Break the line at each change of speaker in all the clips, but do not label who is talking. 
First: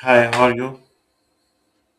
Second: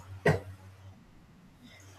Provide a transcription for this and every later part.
Hi, how are you?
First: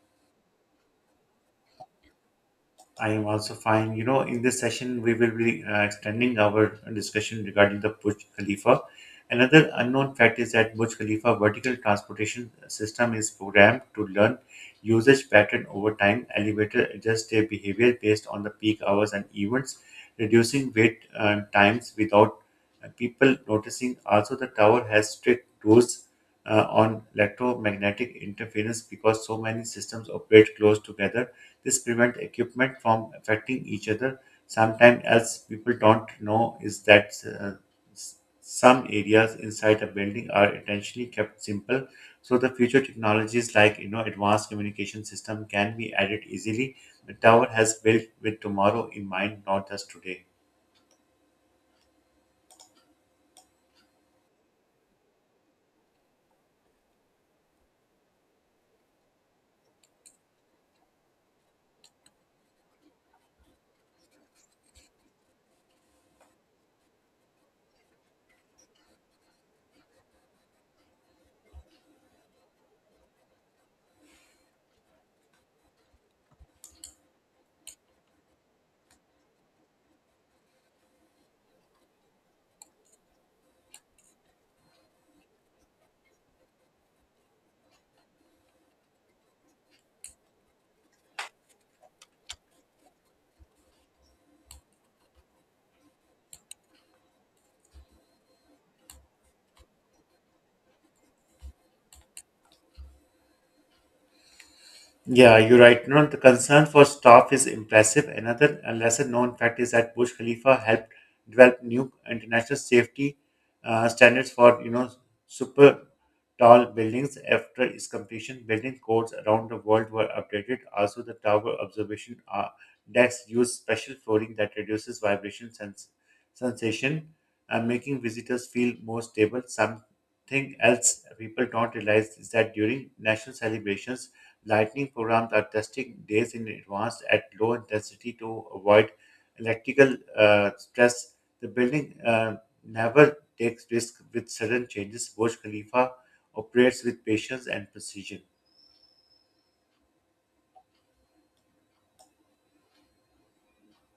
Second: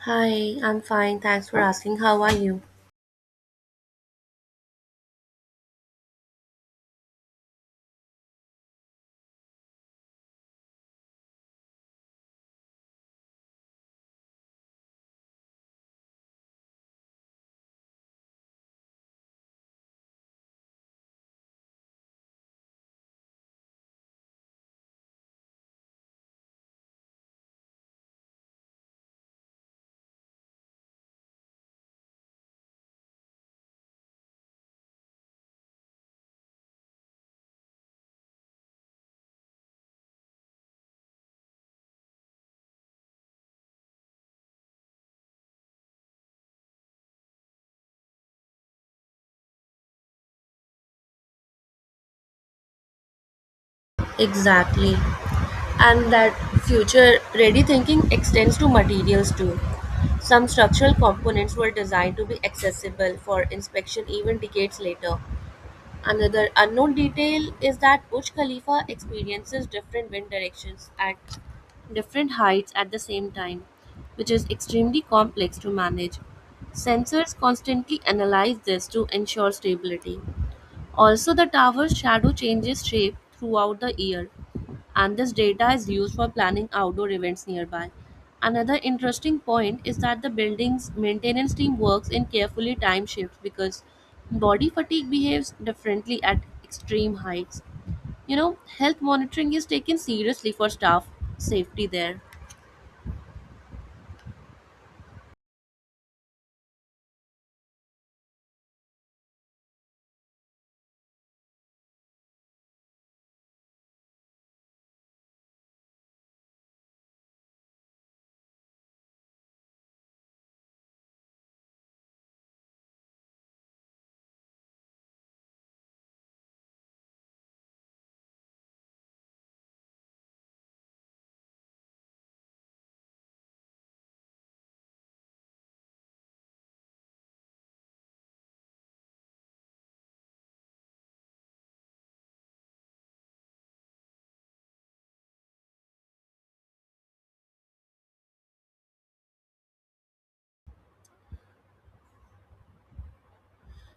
Hi, I'm fine. Thanks for asking. How are you?
I am also fine. You know, in this session, we will be extending our discussion regarding the Burj Khalifa. Another unknown fact is that Burj Khalifa vertical transportation system is programmed to learn usage pattern over time. Elevator adjust their behavior based on the peak hours and events, reducing wait times without people noticing. Also, the tower has strict rules on electromagnetic interference because so many systems operate close together. This prevents equipment from affecting each other. Sometimes else people don't know is that uh, s- some areas inside a building are intentionally kept simple so the future technologies like you know advanced communication system can be added easily. The tower has built with tomorrow in mind, not just today.
Exactly. And that future ready thinking extends to materials too. Some structural components were designed to be accessible for inspection even decades later. Another unknown detail is that Burj Khalifa experiences different wind directions at different heights at the same time, which is extremely complex to manage. Sensors constantly analyze this to ensure stability. Also, the tower's shadow changes shape throughout the year, and this data is used for planning outdoor events nearby. Another interesting point is that the building's maintenance team works in carefully timed shifts because body fatigue behaves differently at extreme heights. Health monitoring is taken seriously for staff safety there.
Yeah, you're right. No, the concern for staff is impressive. Another lesser known fact is that Burj Khalifa helped develop new international safety standards for you know super tall buildings. After its completion, building codes around the world were updated. Also, the tower observation decks use special flooring that reduces sensation, making visitors feel more stable. Something else people don't realize is that during national celebrations lightning programs are tested days in advance at low intensity to avoid electrical stress. The building never takes risks with sudden changes. Burj Khalifa operates with patience and precision.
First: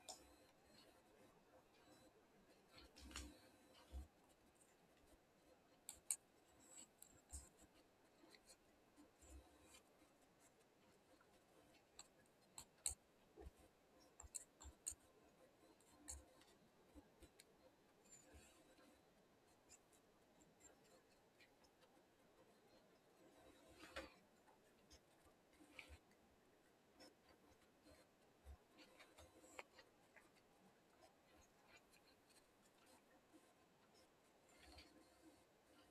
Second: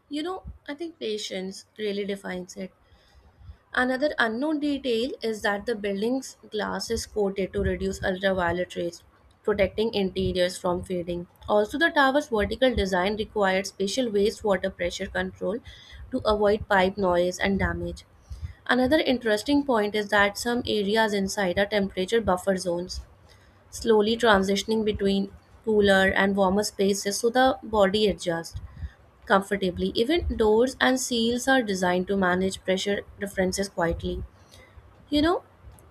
You know, I think patience really defines it. Another unknown detail is that the building's glass is coated to reduce ultraviolet rays, protecting interiors from fading. Also, the tower's vertical design required special wastewater pressure control to avoid pipe noise and damage. Another interesting point is that some areas inside are temperature buffer zones, slowly transitioning between cooler and warmer spaces so the body adjusts comfortably. Even doors and seals are designed to manage pressure differences quietly. You know,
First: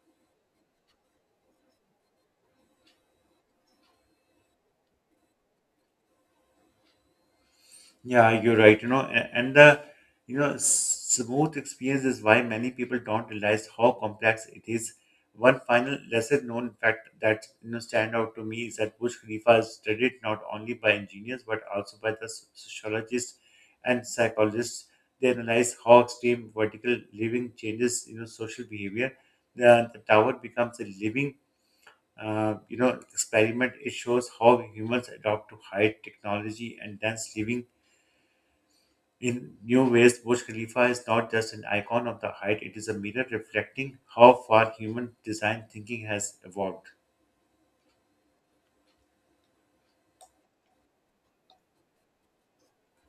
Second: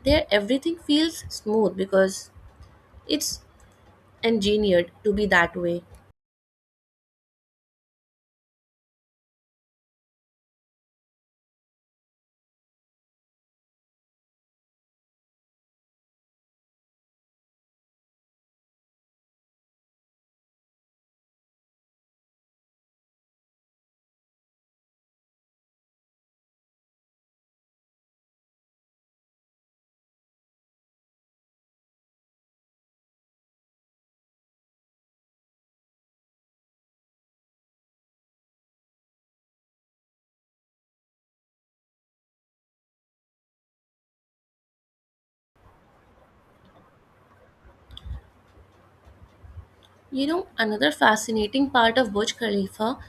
there everything feels smooth because it's engineered to be that way.
Yeah, you're right. You know, and the smooth experience is why many people don't realize how complex it is. One final lesser known fact that you know stand out to me is that Burj Khalifa is studied not only by engineers but also by the sociologists and psychologists. They analyze how extreme vertical living changes you know social behavior. The tower becomes a living experiment. It shows how humans adopt to height, technology, and dense living in new ways. Burj Khalifa is not just an icon of the height, it is a mirror reflecting how far human design thinking has evolved.
Another fascinating part of Burj Khalifa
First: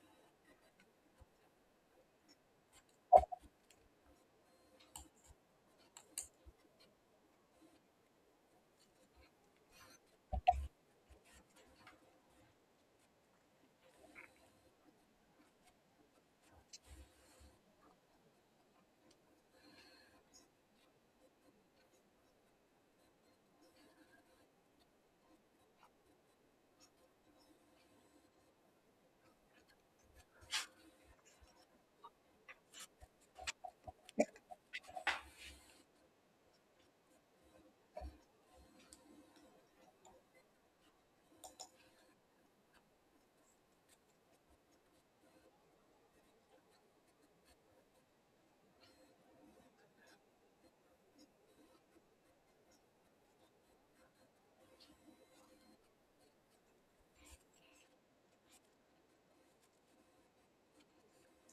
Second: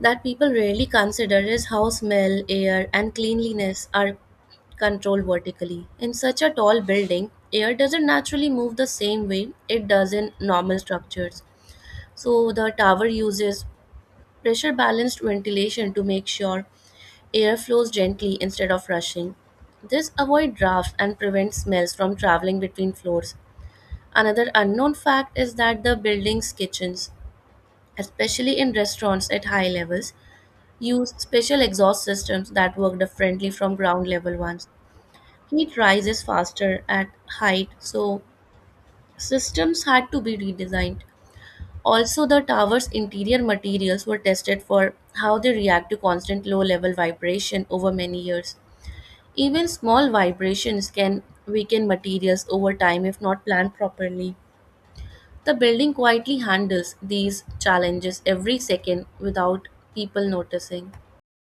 that people rarely consider is how smell, air, and cleanliness are controlled vertically. In such a tall building, air doesn't naturally move the same way it does in normal structures. So the tower uses pressure balanced ventilation to make sure air flows gently instead of rushing. This avoids drafts and prevents smells from traveling between floors. Another unknown fact is that the building's kitchens, especially in restaurants at high levels, use special exhaust systems that work differently from ground level ones. Heat rises faster at height, so systems had to be redesigned. Also, the tower's interior materials were tested for how they react to constant low level vibration over many years. Even small vibrations can weaken materials over time if not planned properly. The building quietly handles these challenges every second without people noticing.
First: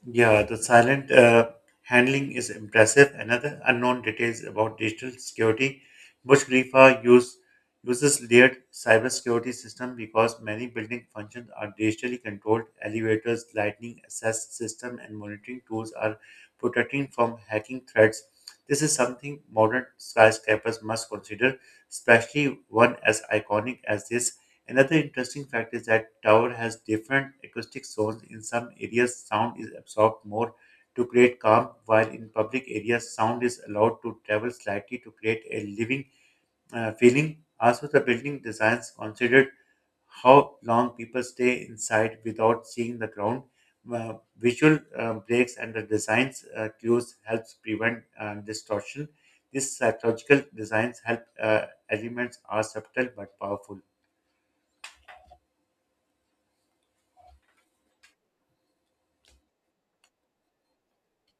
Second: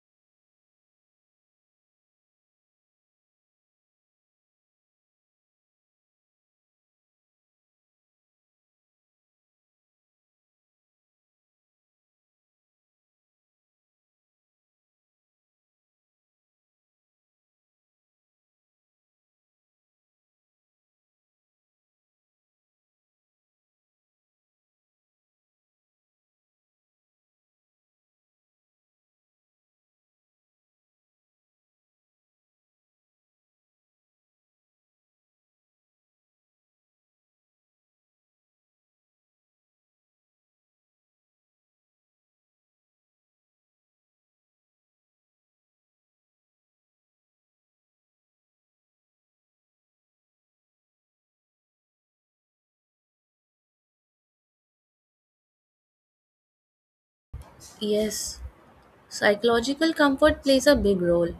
Yeah, the silent handling is impressive. Another unknown details about digital security. Burj Khalifa use, uses layered cybersecurity system because many building functions are digitally controlled. Elevators, lightning access system, and monitoring tools are protecting from hacking threats. This is something modern skyscrapers must consider, especially one as iconic as this. Another interesting fact is that tower has different acoustic zones. In some areas, sound is absorbed more to create calm, while in public areas, sound is allowed to travel slightly to create a living feeling. Also, the building designs considered how long people stay inside without seeing the ground. Visual breaks and the designs cues helps prevent distortion. These psychological designs help elements are subtle but powerful.
Yes. Psychological comfort plays a big role.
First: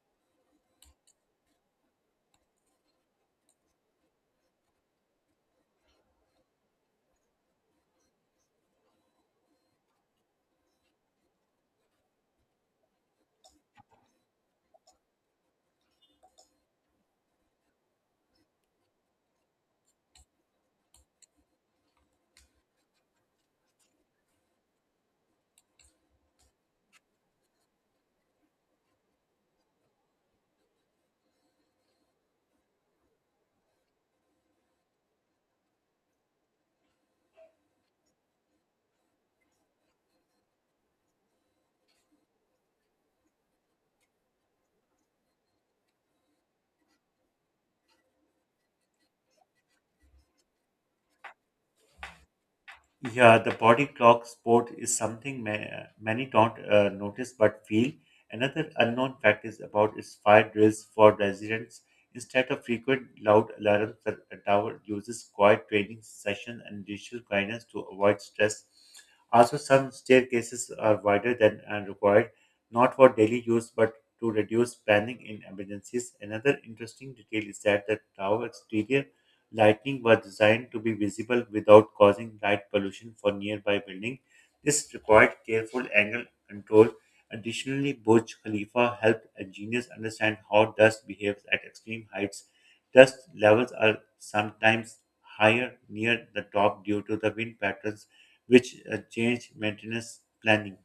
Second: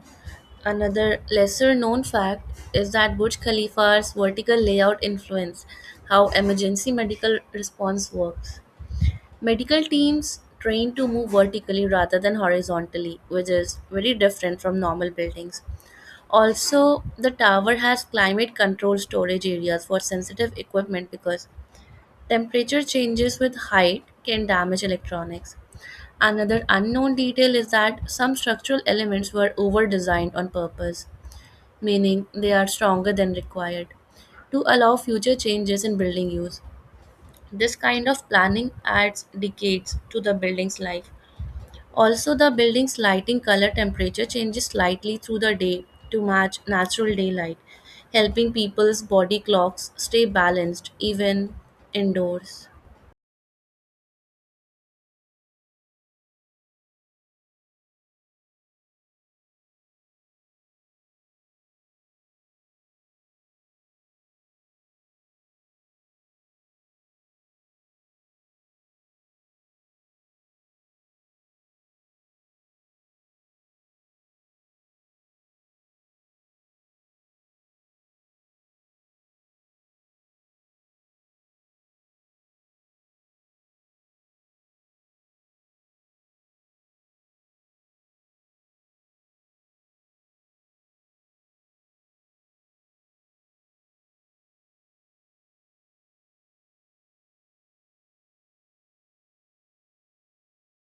Another lesser known fact is that Burj Khalifa's vertical layout influenced how emergency medical response works. Medical teams train to move vertically rather than horizontally, which is very different from normal buildings. Also, the tower has climate control storage areas for sensitive equipment because temperature changes with height can damage electronics. Another unknown detail is that some structural elements were over designed on purpose, meaning they are stronger than required, to allow future changes in building use. This kind of planning adds decades to the building's life. Also, the building's lighting color temperature changes slightly through the day to match natural daylight, helping people's body clocks stay balanced even indoors.
Yeah, the body clock sport is something many don't notice but feel. Another unknown fact is about its fire drills for residents. Instead of frequent loud alarms, the tower uses quiet training session and digital guidance to avoid stress. Also, some staircases are wider than required, not for daily use but to reduce panic in emergencies. Another interesting detail is that the tower exterior lighting was designed to be visible without causing light pollution for nearby buildings. This required careful angle control. Additionally, Burj Khalifa helped engineers understand how dust behaves at extreme heights. Dust levels are sometimes higher near the top due to the wind patterns, which change maintenance planning.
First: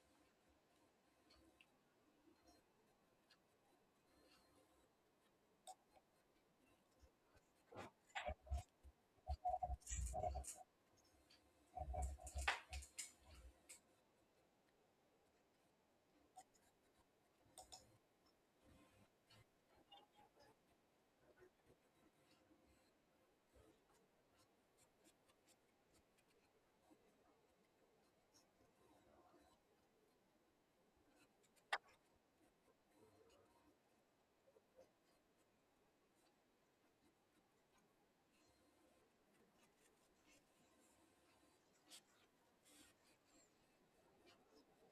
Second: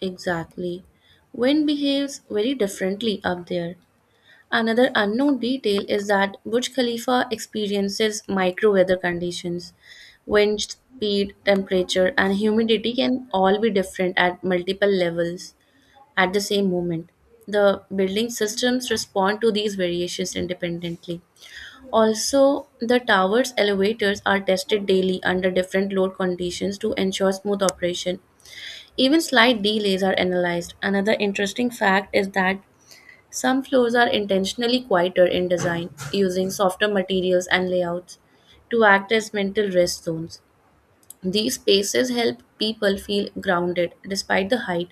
Exactly. Wind behaves very differently up there. Another unknown detail is that Burj Khalifa experiences micro weather conditions. Wind speed, temperature, and humidity can all be different at multiple levels at the same moment. The building systems respond to these variations independently. Also, the tower's elevators are tested daily under different load conditions to ensure smooth operation. Even slight delays are analyzed. Another interesting fact is that some floors are intentionally quieter in design, using softer materials and layouts to act as mental rest zones. These spaces help people feel grounded despite the height.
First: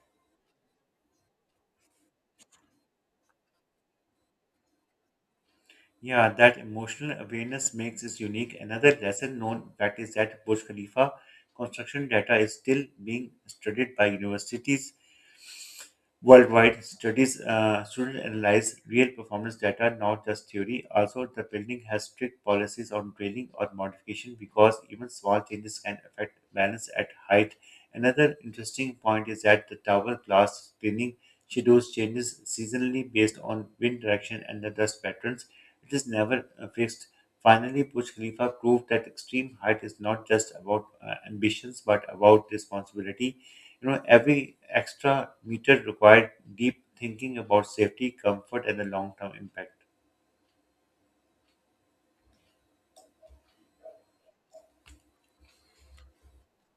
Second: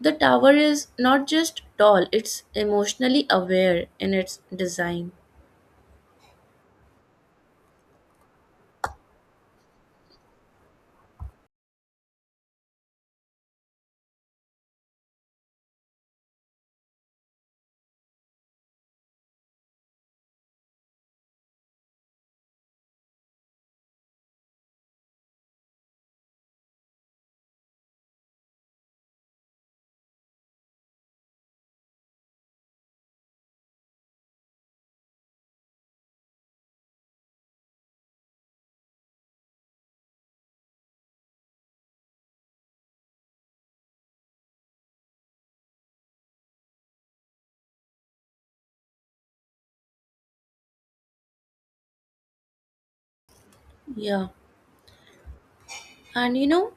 The tower is not just tall, it's emotionally aware in its design.
Yeah, that emotional awareness makes it unique. Another lesson known fact is that Burj Khalifa construction data is still being studied by universities worldwide. Studies students analyze real performance data, not just theory. Also, the building has strict policies on drilling or modification because even small changes can affect balance at height. Another interesting point is that the tower glass cleaning schedules changes seasonally based on wind direction and the dust patterns. It is never fixed. Finally, Burj Khalifa proved that extreme height is not just about ambitions but about responsibility. You know, every extra meter required deep thinking about safety, comfort, and the long term impact.
Yeah. And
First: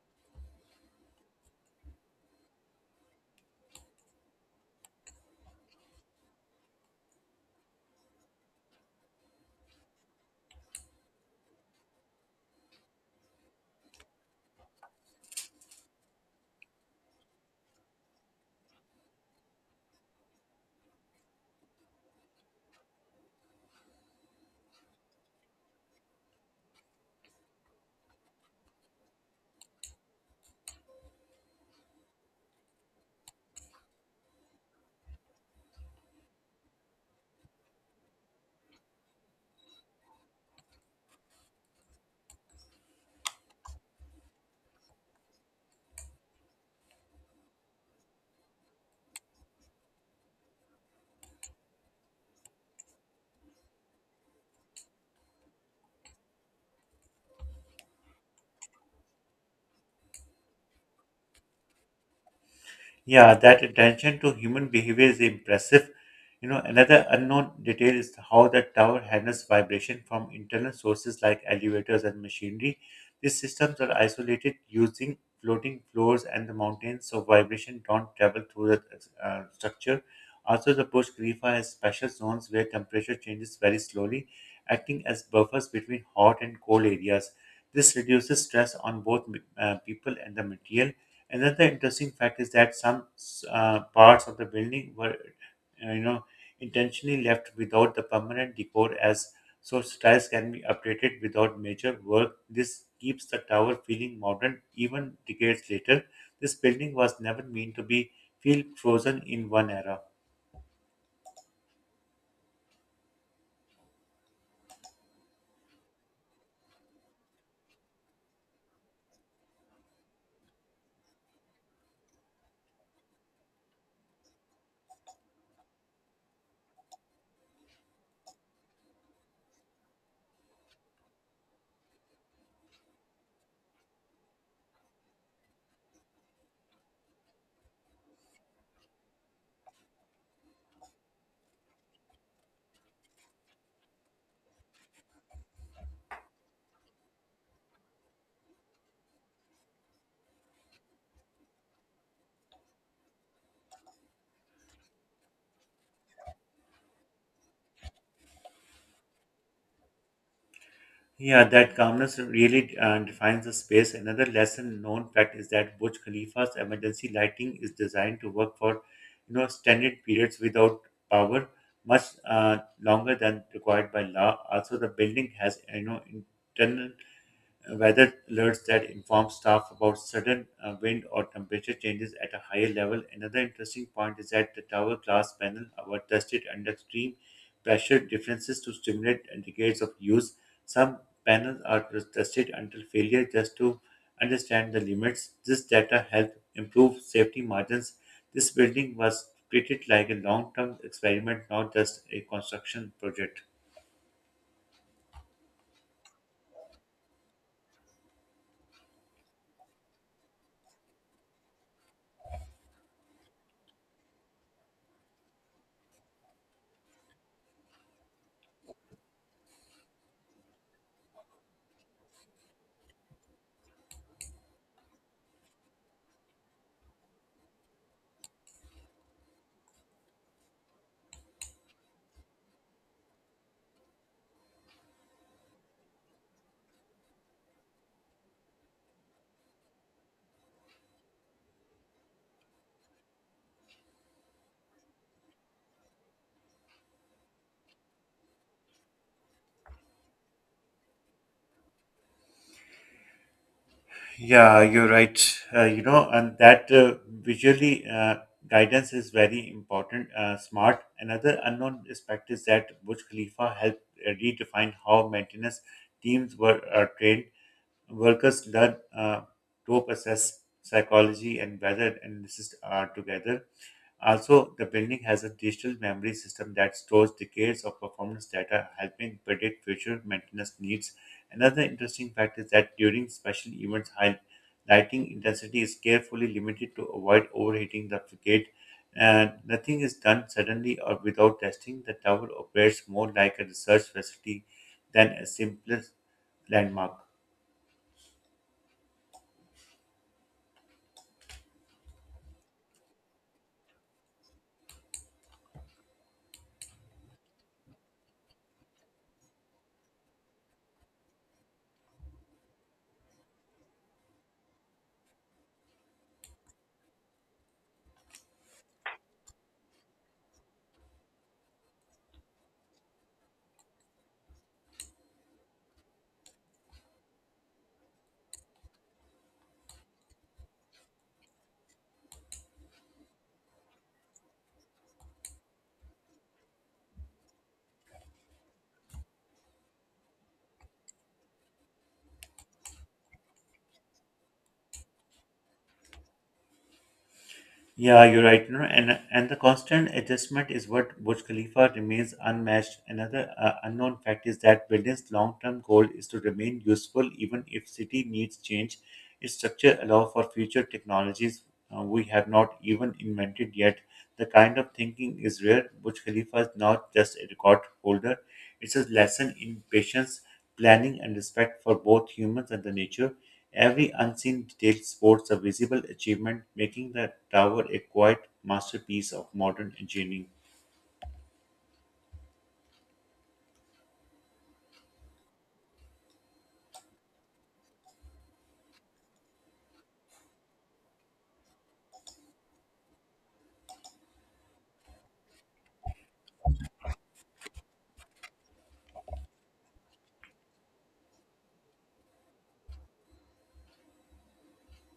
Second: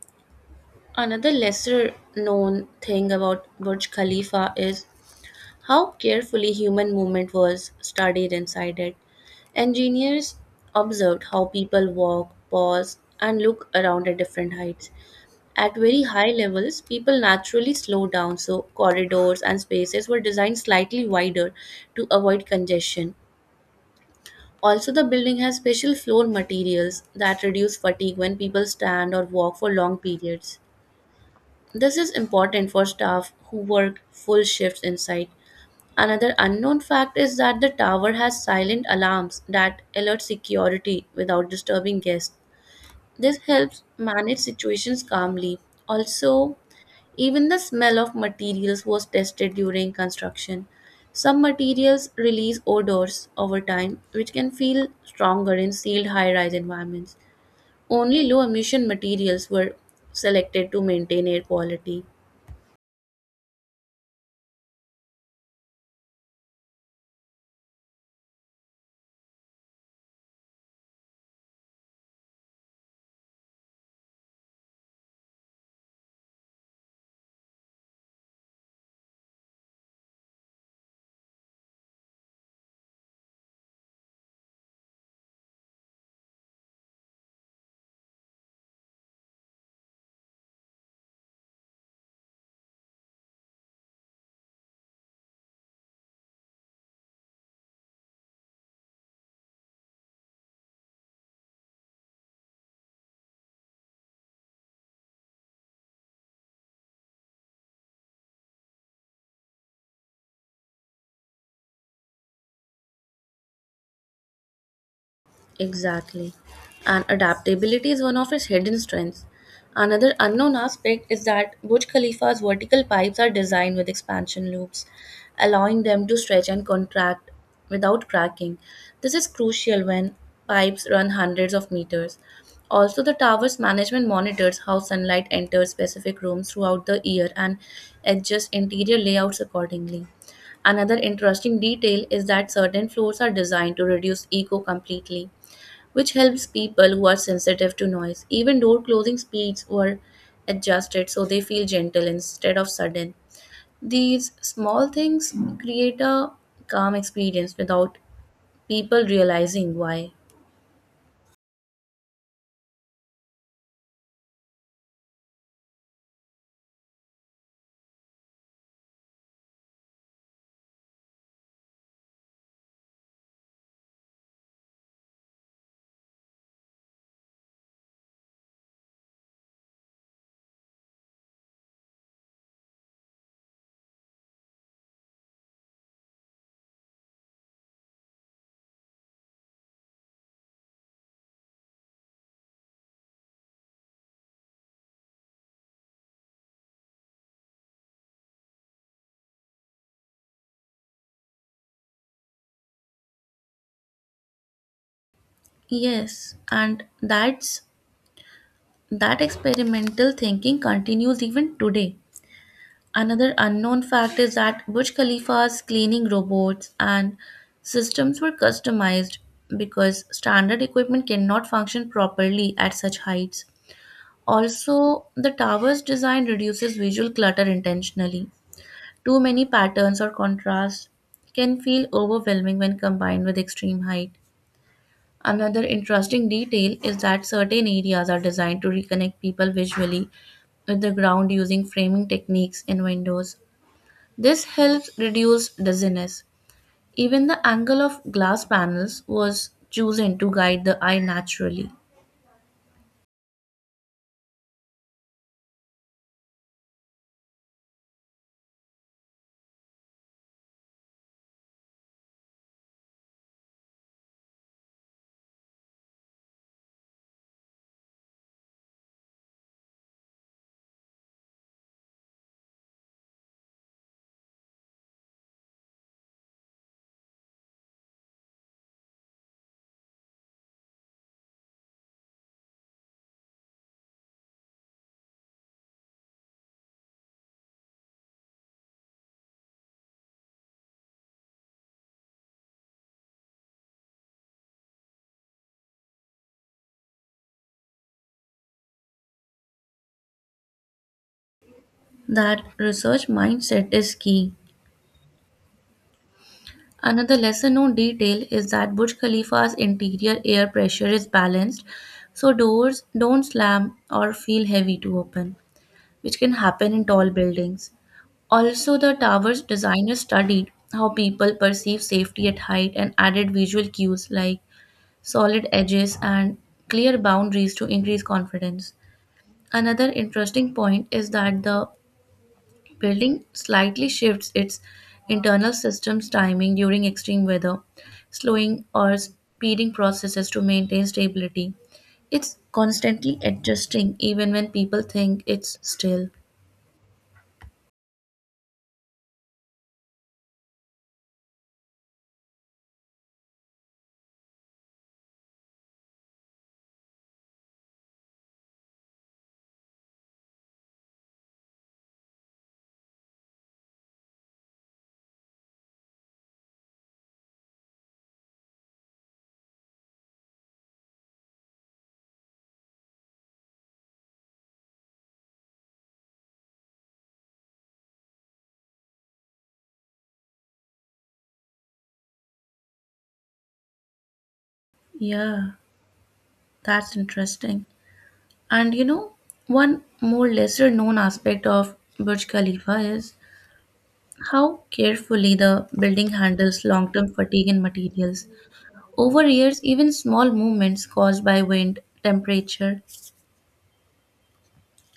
another lesser known thing about Burj Khalifa is how carefully human movement was studied inside it. Engineers observed how people walk, pause, and look around at different heights. At very high levels, people naturally slow down, so corridors and spaces were designed slightly wider to avoid congestion. Also, the building has special floor materials that reduce fatigue when people stand or walk for long periods. This is important for staff who work full shifts inside. Another unknown fact is that the tower has silent alarms that alert security without disturbing guests. This helps manage situations calmly. Also, even the smell of materials was tested during construction. Some materials release odors over time, which can feel stronger in sealed high rise environments. Only low emission materials were selected to maintain air quality.
Yeah, that attention to human behavior is impressive. You know, another unknown detail is how the tower handles vibration from internal sources like elevators and machinery. These systems are isolated using floating floors and the mountains, so vibration don't travel through the structure. Also, the Burj Khalifa has special zones where temperature changes very slowly, acting as buffers between hot and cold areas. This reduces stress on both people and the material. Another interesting fact is that some parts of the building were, uh, you know, intentionally left without the permanent decor as so styles can be updated without major work. This keeps the tower feeling modern even decades later. This building was never meant to be feel frozen in one era.
Exactly. And adaptability is one of its hidden strengths. Another unknown aspect is that Burj Khalifa's vertical pipes are designed with expansion loops, allowing them to stretch and contract without cracking. This is crucial when pipes run hundreds of meters. Also, the tower's management monitors how sunlight enters specific rooms throughout the year and adjusts interior layouts accordingly. Another interesting detail is that certain floors are designed to reduce echo completely, which helps people who are sensitive to noise. Even door closing speeds were adjusted so they feel gentle instead of sudden. These small things create a calm experience without people realizing why.
Yeah, that calmness really defines the space. Another lesson known fact is that Burj Khalifa's emergency lighting is designed to work for, you know, extended periods without power, much longer than required by law. Also, the building has, you know, internal weather alerts that inform staff about sudden wind or temperature changes at a higher level. Another interesting point is that the tower glass panel were tested under extreme pressure differences to stimulate decades of use. Some panels are tested until failure just to understand the limits. This data helped improve safety margins. This building was treated like a long-term experiment, not just a construction project.
Yes, and that experimental thinking continues even today. Another unknown fact is that Burj Khalifa's cleaning robots and systems were customized because standard equipment cannot function properly at such heights. Also, the tower's design reduces visual clutter intentionally. Too many patterns or contrasts can feel overwhelming when combined with extreme height. Another interesting detail is that certain areas are designed to reconnect people visually with the ground using framing techniques in windows. This helps reduce dizziness. Even the angle of glass panels was chosen to guide the eye naturally.
Yeah, you're right. You know, and that visually guidance is very important. Smart. Another unknown aspect is that Burj Khalifa helped redefine how maintenance teams were trained. Workers learn to assess psychology and weather analysis together. Also, the building has a digital memory system that stores decades of performance data, helping predict future maintenance needs. Another interesting fact is that during special events, high lighting intensity is carefully limited to avoid overheating the frigate. And nothing is done suddenly or without testing. The tower operates more like a research facility than a simple landmark.
That research mindset is key. Another lesser known detail is that Burj Khalifa's interior air pressure is balanced so doors don't slam or feel heavy to open, which can happen in tall buildings. Also, the tower's designers studied how people perceive safety at height and added visual cues like solid edges, and clear boundaries to increase confidence. Another interesting point is that the building slightly shifts its internal system's timing during extreme weather, slowing or speeding processes to maintain stability. It's constantly adjusting even when people think it's still.
Yeah, you're right. You know, and the constant adjustment is what Burj Khalifa remains unmatched. Another unknown fact is that building's long-term goal is to remain useful even if city needs change. Its structure allow for future technologies we have not even invented yet. The kind of thinking is rare. Burj Khalifa is not just a record holder; it's a lesson in patience, planning, and respect for both humans and the nature. Every unseen detail sports a visible achievement, making the tower a quiet masterpiece of modern engineering.
Yeah, that's interesting. And one more lesser known aspect of Burj Khalifa is how carefully the building handles long term fatigue in materials. Over years, even small movements caused by wind, temperature,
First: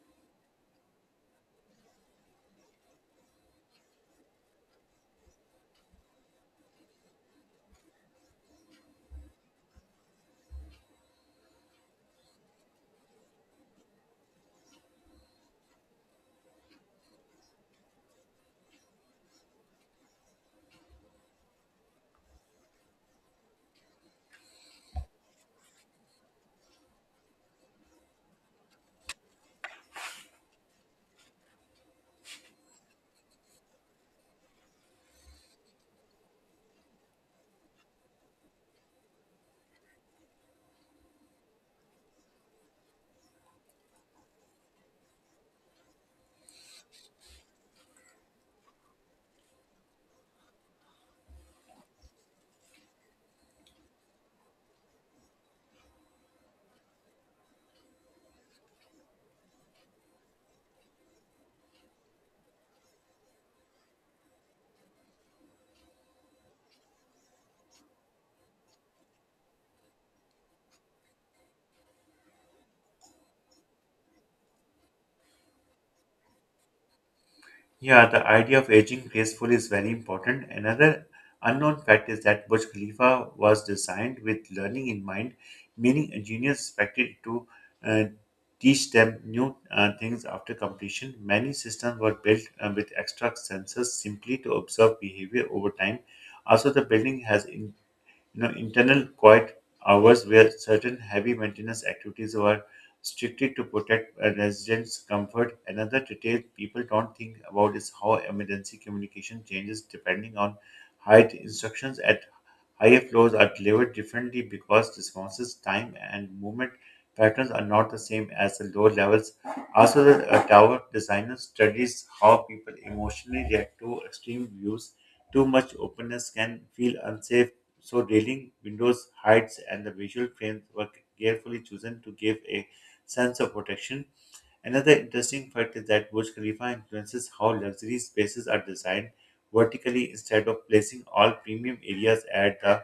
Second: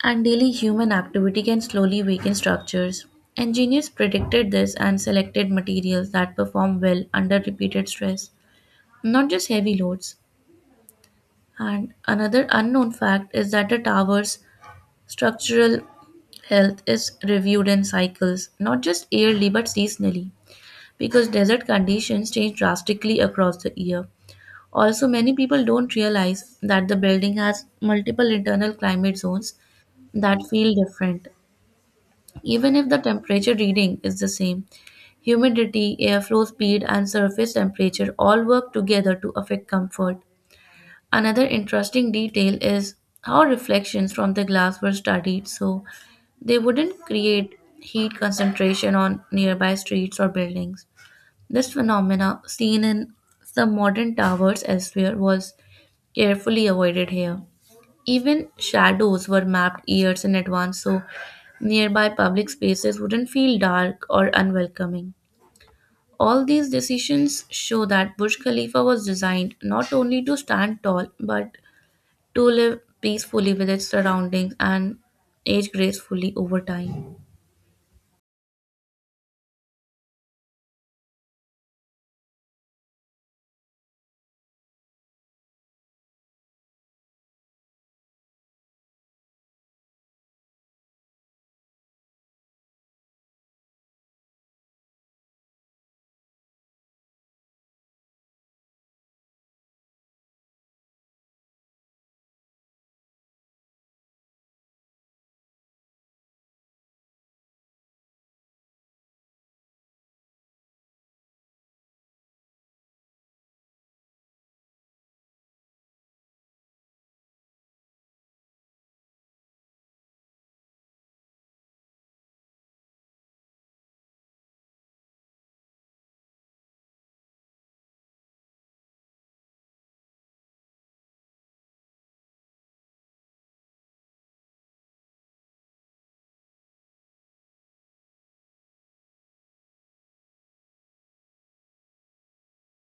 and daily human activity can slowly weaken structures. Engineers predicted this and selected materials that perform well under repeated stress, not just heavy loads. And another unknown fact is that a tower's structural health is reviewed in cycles, not just yearly but seasonally, because desert conditions change drastically across the year. Also, many people don't realize that the building has multiple internal climate zones that feel different. Even if the temperature reading is the same, humidity, airflow speed, and surface temperature all work together to affect comfort. Another interesting detail is how reflections from the glass were studied so they wouldn't create heat concentration on nearby streets or buildings. This phenomena, seen in some modern towers elsewhere, was carefully avoided here. Even shadows were mapped years in advance so nearby public spaces wouldn't feel dark or unwelcoming. All these decisions show that Burj Khalifa was designed not only to stand tall but to live peacefully with its surroundings and age gracefully over time.
Yeah, the idea of aging gracefully is very important. Another unknown fact is that Burj Khalifa was designed with learning in mind, meaning engineers expected to uh, teach them new things after completion. Many systems were built with extra sensors simply to observe behavior over time. Also, the building has in you know, internal quiet hours where certain heavy maintenance activities were strictly to protect a residents' comfort. Another detail people don't think about is how emergency communication changes depending on height. Instructions at higher floors are delivered differently because responses, time, and movement patterns are not the same as the lower levels. Also, the tower designer studies how people emotionally react to extreme views. Too much openness can feel unsafe, so railing windows heights and the visual frames were carefully chosen to give a sense of protection. Another interesting fact is that Burj Khalifa influences how luxury spaces are designed vertically instead of placing all premium areas at the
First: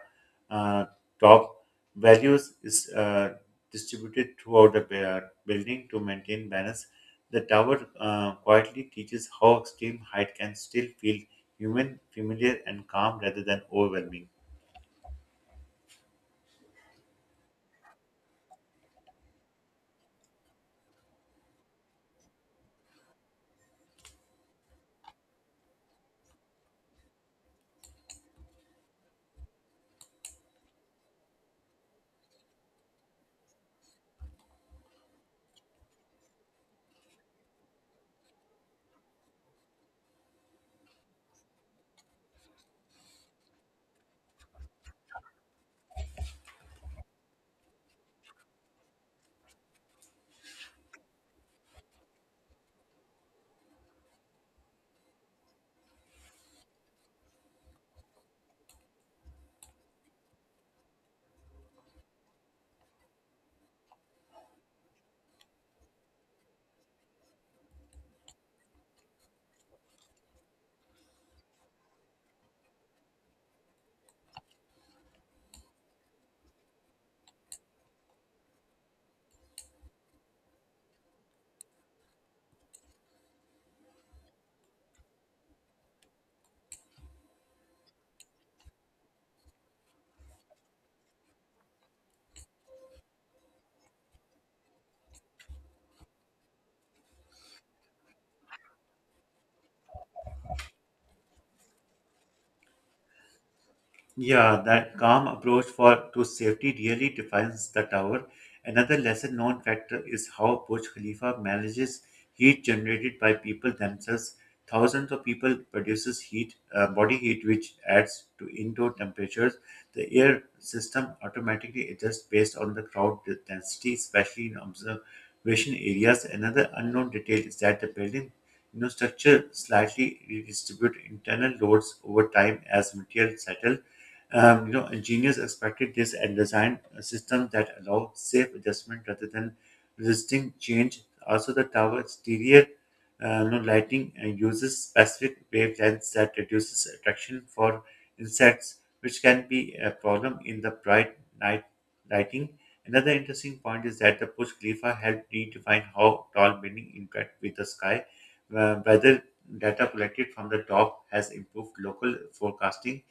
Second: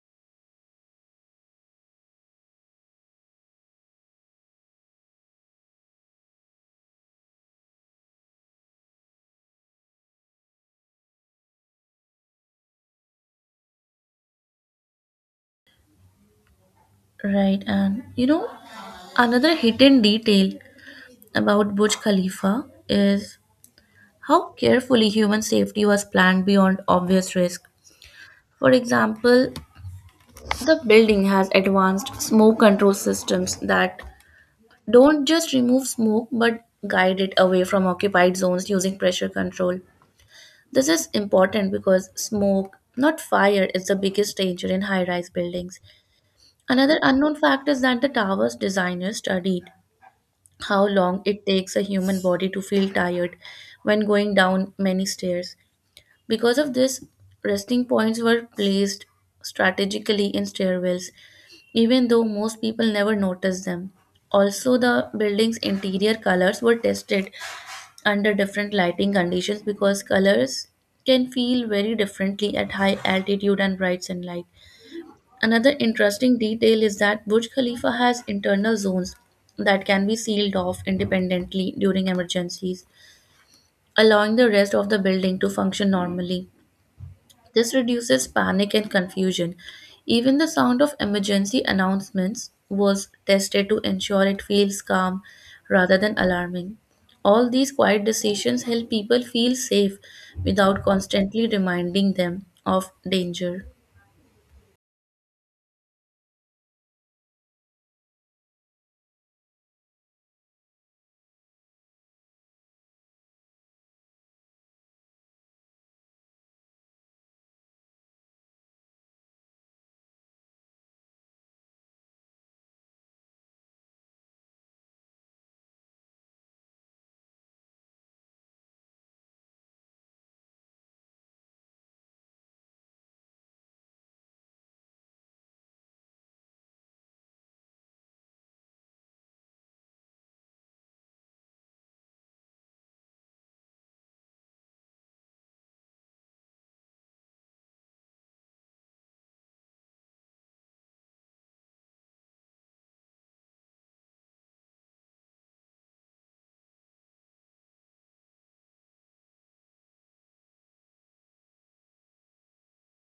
uh, top. Values is distributed throughout the building to maintain balance. The tower quietly teaches how extreme height can still feel human, familiar, and calm rather than overwhelming.
Right, and another hidden detail about Burj Khalifa is how carefully human safety was planned beyond obvious risk. For example, the building has advanced smoke control systems that don't just remove smoke but guide it away from occupied zones using pressure control. This is important because smoke, not fire, is the biggest danger in high rise buildings. Another unknown fact is that the tower's designers studied how long it takes a human body to feel tired when going down many stairs. Because of this, resting points were placed strategically in stairwells, even though most people never noticed them. Also, the building's interior colors were tested under different lighting conditions because colors can feel very differently at high altitude and bright sunlight. Another interesting detail is that Burj Khalifa has internal zones that can be sealed off independently during emergencies, allowing the rest of the building to function normally. This reduces panic and confusion. Even the sound of emergency announcements was tested to ensure it feels calm rather than alarming. All these quiet decisions help people feel safe without constantly reminding them of danger.
Yeah, that calm approach for to safety really defines the tower. Another lesser known factor is how Burj Khalifa manages heat generated by people themselves. Thousands of people produces heat, body heat, which adds to indoor temperatures. The air system automatically adjusts based on the crowd density, especially in observation areas. Another unknown detail is that the building, you know, structure slightly redistribute internal loads over time as material settle. You know, engineers expected this and designed a system that allow safe adjustment rather than resisting change. Also, the tower exterior lighting uses specific wavelengths that reduces attraction for insects, which can be a problem in the bright night lighting. Another interesting point is that the Burj Khalifa helped redefine how tall buildings interact with the sky. Whether data collected from the top has improved local forecasting,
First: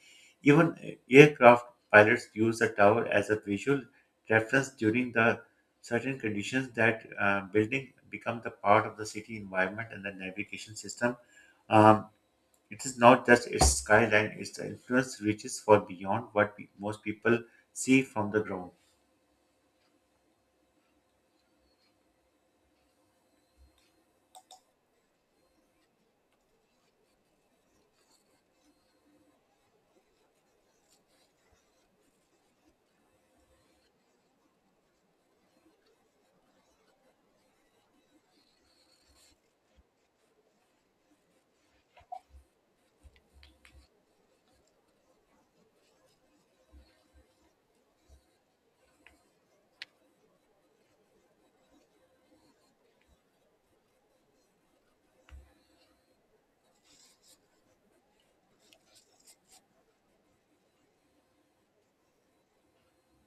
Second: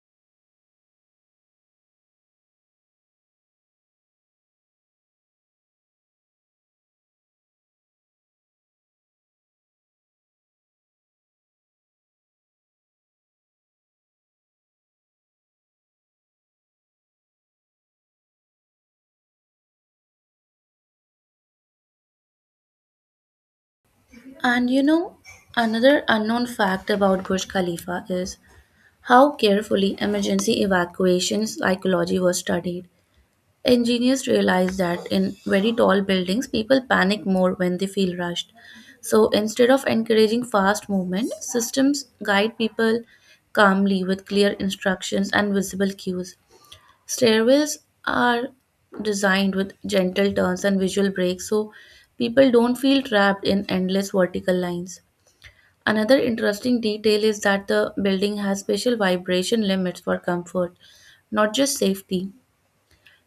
even aircraft pilots use the tower as a visual reference during the certain conditions. That building become the part of the city environment and the navigation system. Um, it is not just its skyline, its influence reaches far beyond what most people see from the ground.
And another unknown fact about Burj Khalifa is how carefully emergency evacuation psychology was studied. Engineers realized that in very tall buildings, people panic more when they feel rushed. So instead of encouraging fast movement, systems guide people calmly with clear instructions and visible cues. Stairwells are designed with gentle turns and visual breaks so people don't feel trapped in endless vertical lines. Another interesting detail is that the building has special vibration limits for comfort, not just safety.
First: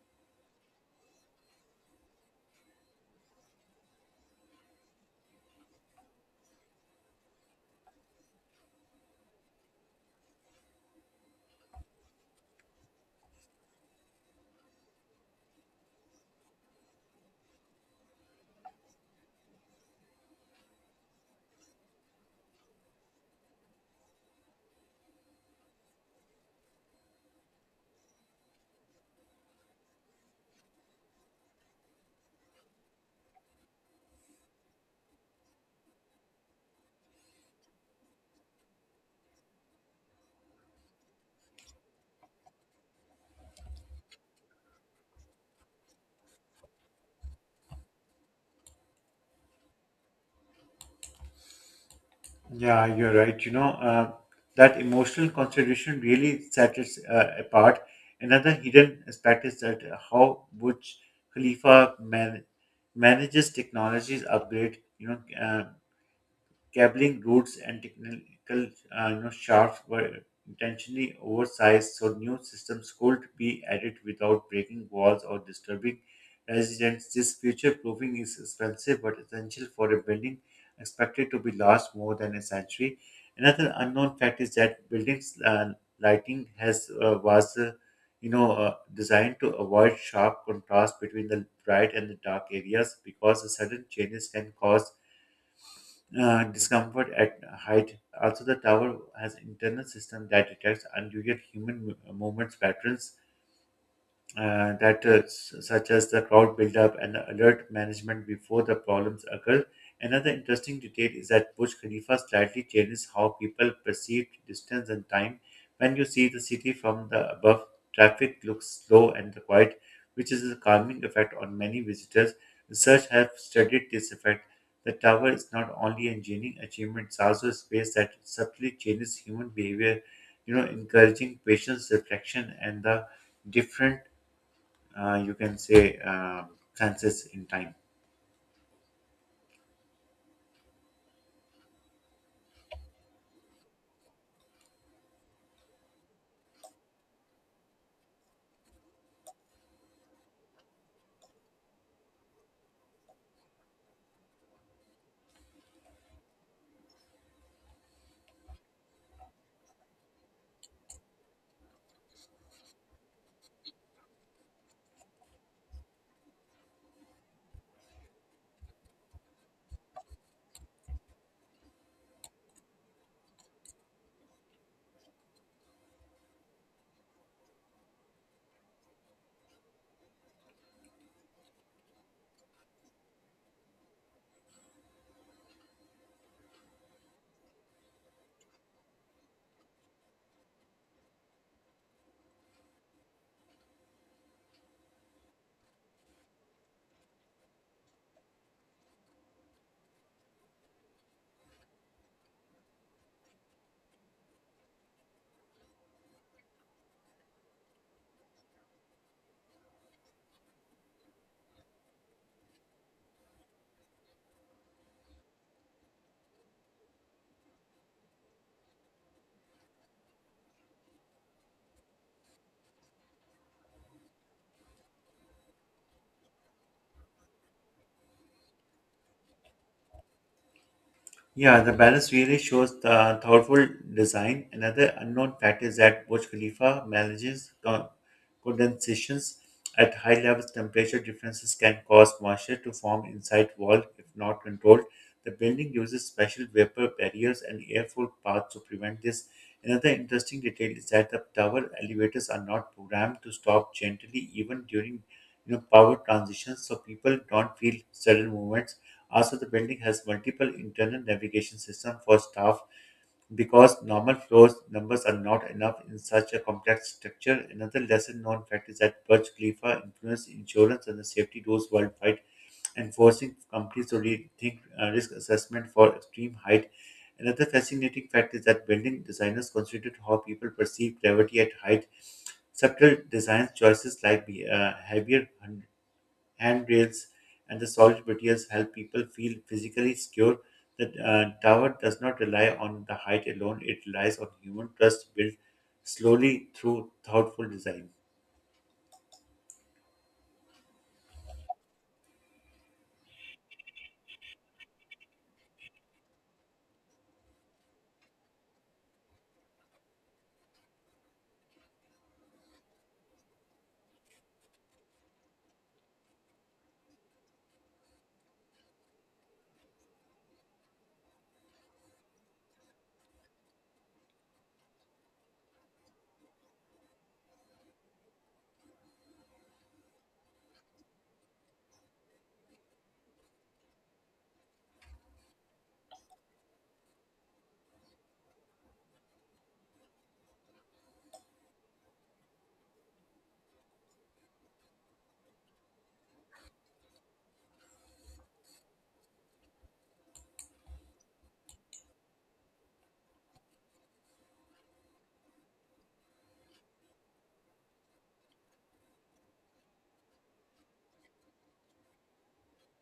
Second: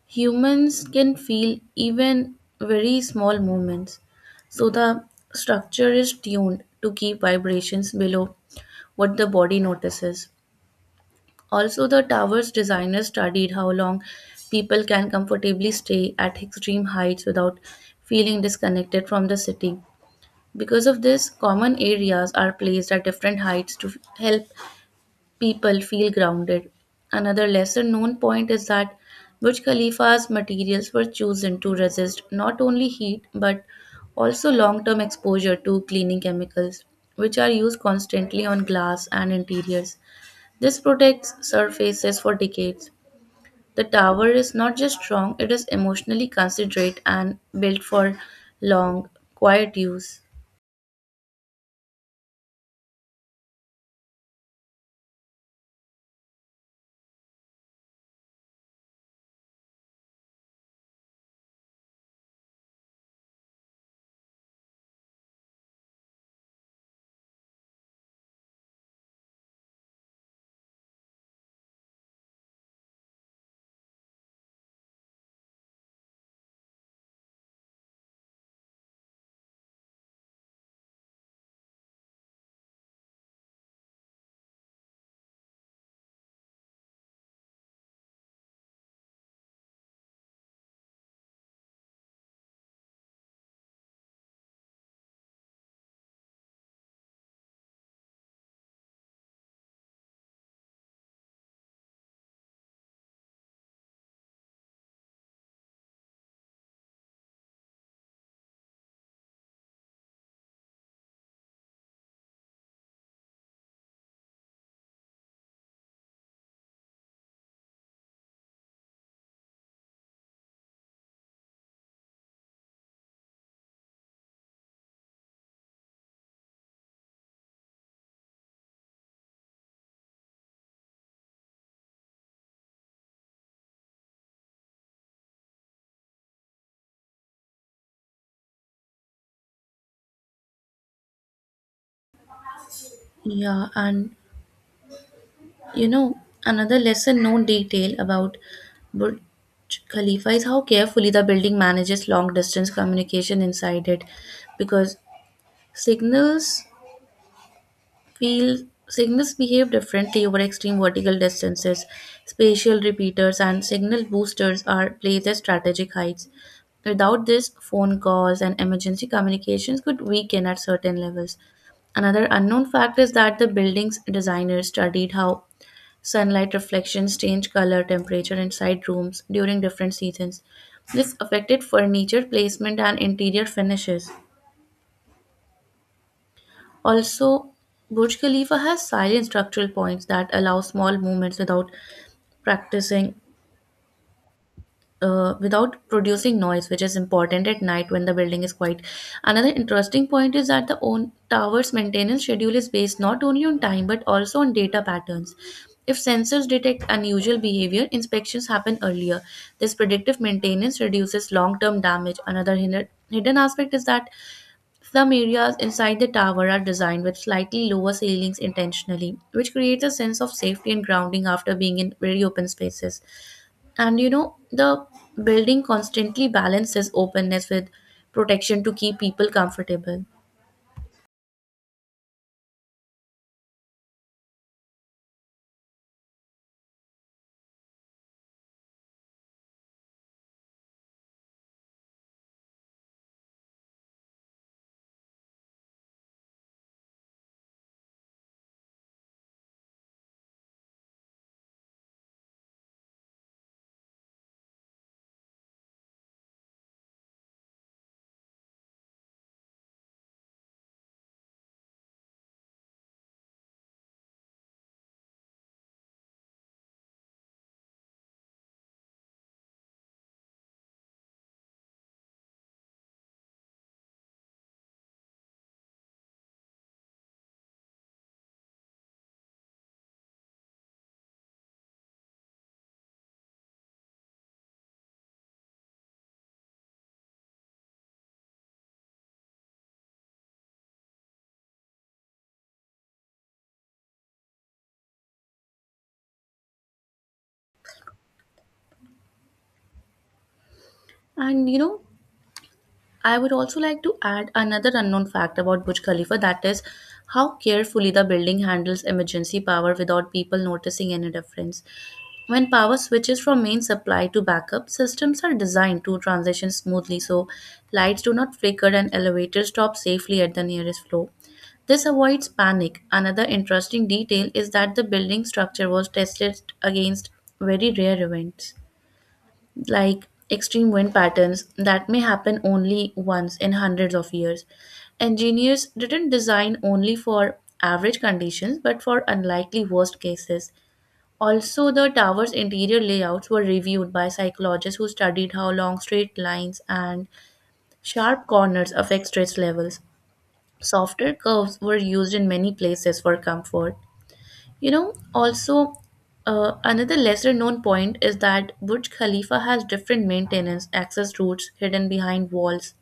Humans can feel even very small movements, so the structure is tuned to keep vibrations below what the body notices. Also, the tower's designers studied how long people can comfortably stay at extreme heights without feeling disconnected from the city. Because of this, common areas are placed at different heights to help people feel grounded. Another lesser known point is that Burj Khalifa's materials were chosen to resist not only heat but also long term exposure to cleaning chemicals, which are used constantly on glass and interiors. This protects surfaces for decades. The tower is not just strong, it is emotionally considerate and built for long, quiet use.
Yeah, you're right. That emotional consideration really set us apart. Another hidden aspect is that how Burj Khalifa manages technologies upgrade. Cabling routes and technical shafts were intentionally oversized so new systems could be added without breaking walls or disturbing residents. This future proofing is expensive but essential for a building expected to be last more than a century. Another unknown fact is that buildings lighting has was you know designed to avoid sharp contrast between the bright and the dark areas because the sudden changes can cause discomfort at height. Also, the tower has internal system that detects unusual human movements patterns that such as the crowd buildup and the alert management before the problems occur. Another interesting detail is that Burj Khalifa slightly changes how people perceive distance and time. When you see the city from the above, traffic looks slow and quiet, which is a calming effect on many visitors. Research have studied this effect. The tower is not only an engineering achievement, it's also a space that subtly changes human behavior, you know, encouraging patience, reflection, and the different uh, you can say, uh, chances in time.
Yeah, and You know, another lesson known detail about Burj Khalifa is how carefully the building manages long distance communication inside it because signals feel signals behave differently over extreme vertical distances. Spatial repeaters and signal boosters are placed at strategic heights. Without this, phone calls and emergency communications could weaken at certain levels. Another unknown fact is that the building's designers studied how sunlight reflections change color, temperature inside rooms during different seasons. This affected furniture placement and interior finishes. Also, Burj Khalifa has silent structural points that allow small movements practicing without producing noise, which is important at night when the building is quiet. Another interesting point is that the own tower's maintenance schedule is based not only on time but also on data patterns. If sensors detect unusual behavior, inspections happen earlier. This predictive maintenance reduces long term damage. Another hidden aspect is that some areas inside the tower are designed with slightly lower ceilings intentionally, which creates a sense of safety and grounding after being in very open spaces. And the building constantly balances openness with protection to keep people comfortable.
Yeah, the balance really shows the thoughtful design. Another unknown fact is that Burj Khalifa manages condensations at high levels. Temperature differences can cause moisture to form inside wall if not controlled. The building uses special vapor barriers and airflow paths to prevent this. Another interesting detail is that the tower elevators are not programmed to stop gently even during you know, power transitions, so people don't feel sudden movements. Also, the building has multiple internal navigation systems for staff because normal floors numbers are not enough in such a complex structure. Another lesser known fact is that Burj Khalifa influenced insurance and the safety rules worldwide and forcing companies to rethink risk assessment for extreme height. Another fascinating fact is that building designers considered how people perceive gravity at height. Subtle design choices like heavier handrails, and the solid materials help people feel physically secure. The tower does not rely on the height alone, it relies on human trust built slowly through thoughtful design.
And I would also like to add another unknown fact about Burj Khalifa that is how carefully the building handles emergency power without people noticing any difference. When power switches from main supply to backup, systems are designed to transition smoothly so lights do not flicker and elevators stop safely at the nearest floor. This avoids panic. Another interesting detail is that the building structure was tested against very rare events like extreme wind patterns that may happen only once in hundreds of years. Engineers didn't design only for average conditions but for unlikely worst cases. Also, the tower's interior layouts were reviewed by psychologists who studied how long straight lines and sharp corners affect stress levels. Softer curves were used in many places for comfort. Also, another lesser known point is that Burj Khalifa has different maintenance access routes hidden behind walls,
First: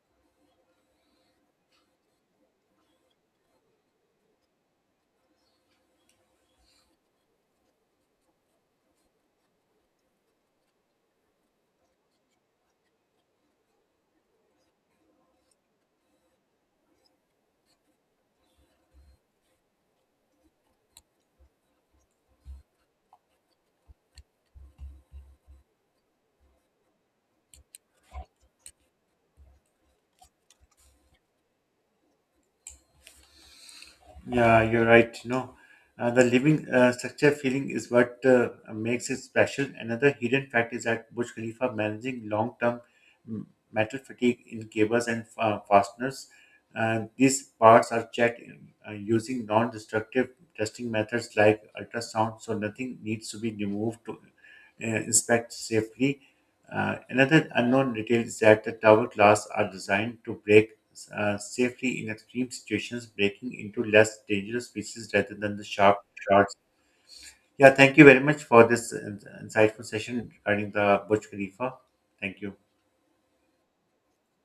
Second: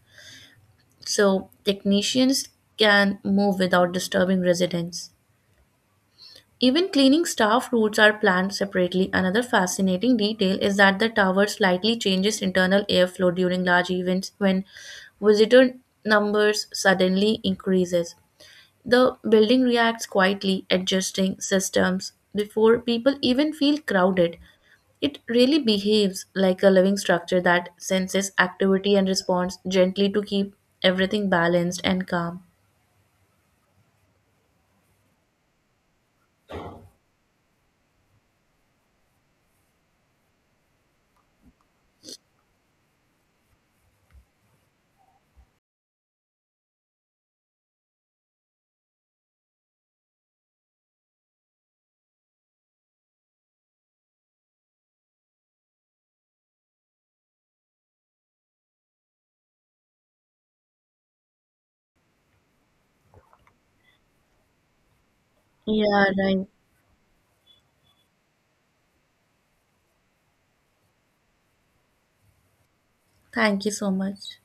so technicians can move without disturbing residents. Even cleaning staff routes are planned separately. Another fascinating detail is that the tower slightly changes internal airflow during large events when visitor numbers suddenly increases. The building reacts quietly, adjusting systems before people even feel crowded. It really behaves like a living structure that senses activity and responds gently to keep everything balanced and calm.
Yeah, you're right. The living structure feeling is what makes it special. Another hidden fact is that Burj Khalifa managing long-term m- metal fatigue in cables and fasteners. These parts are checked using non-destructive testing methods like ultrasound, so nothing needs to be removed to inspect safely. Another unknown detail is that the tower glass are designed to break safely in extreme situations, breaking into less dangerous pieces rather than the sharp
Yeah, right.
shards. Yeah, thank you very much for this insightful session regarding the Burj Khalifa. Thank you.
Thank you so much.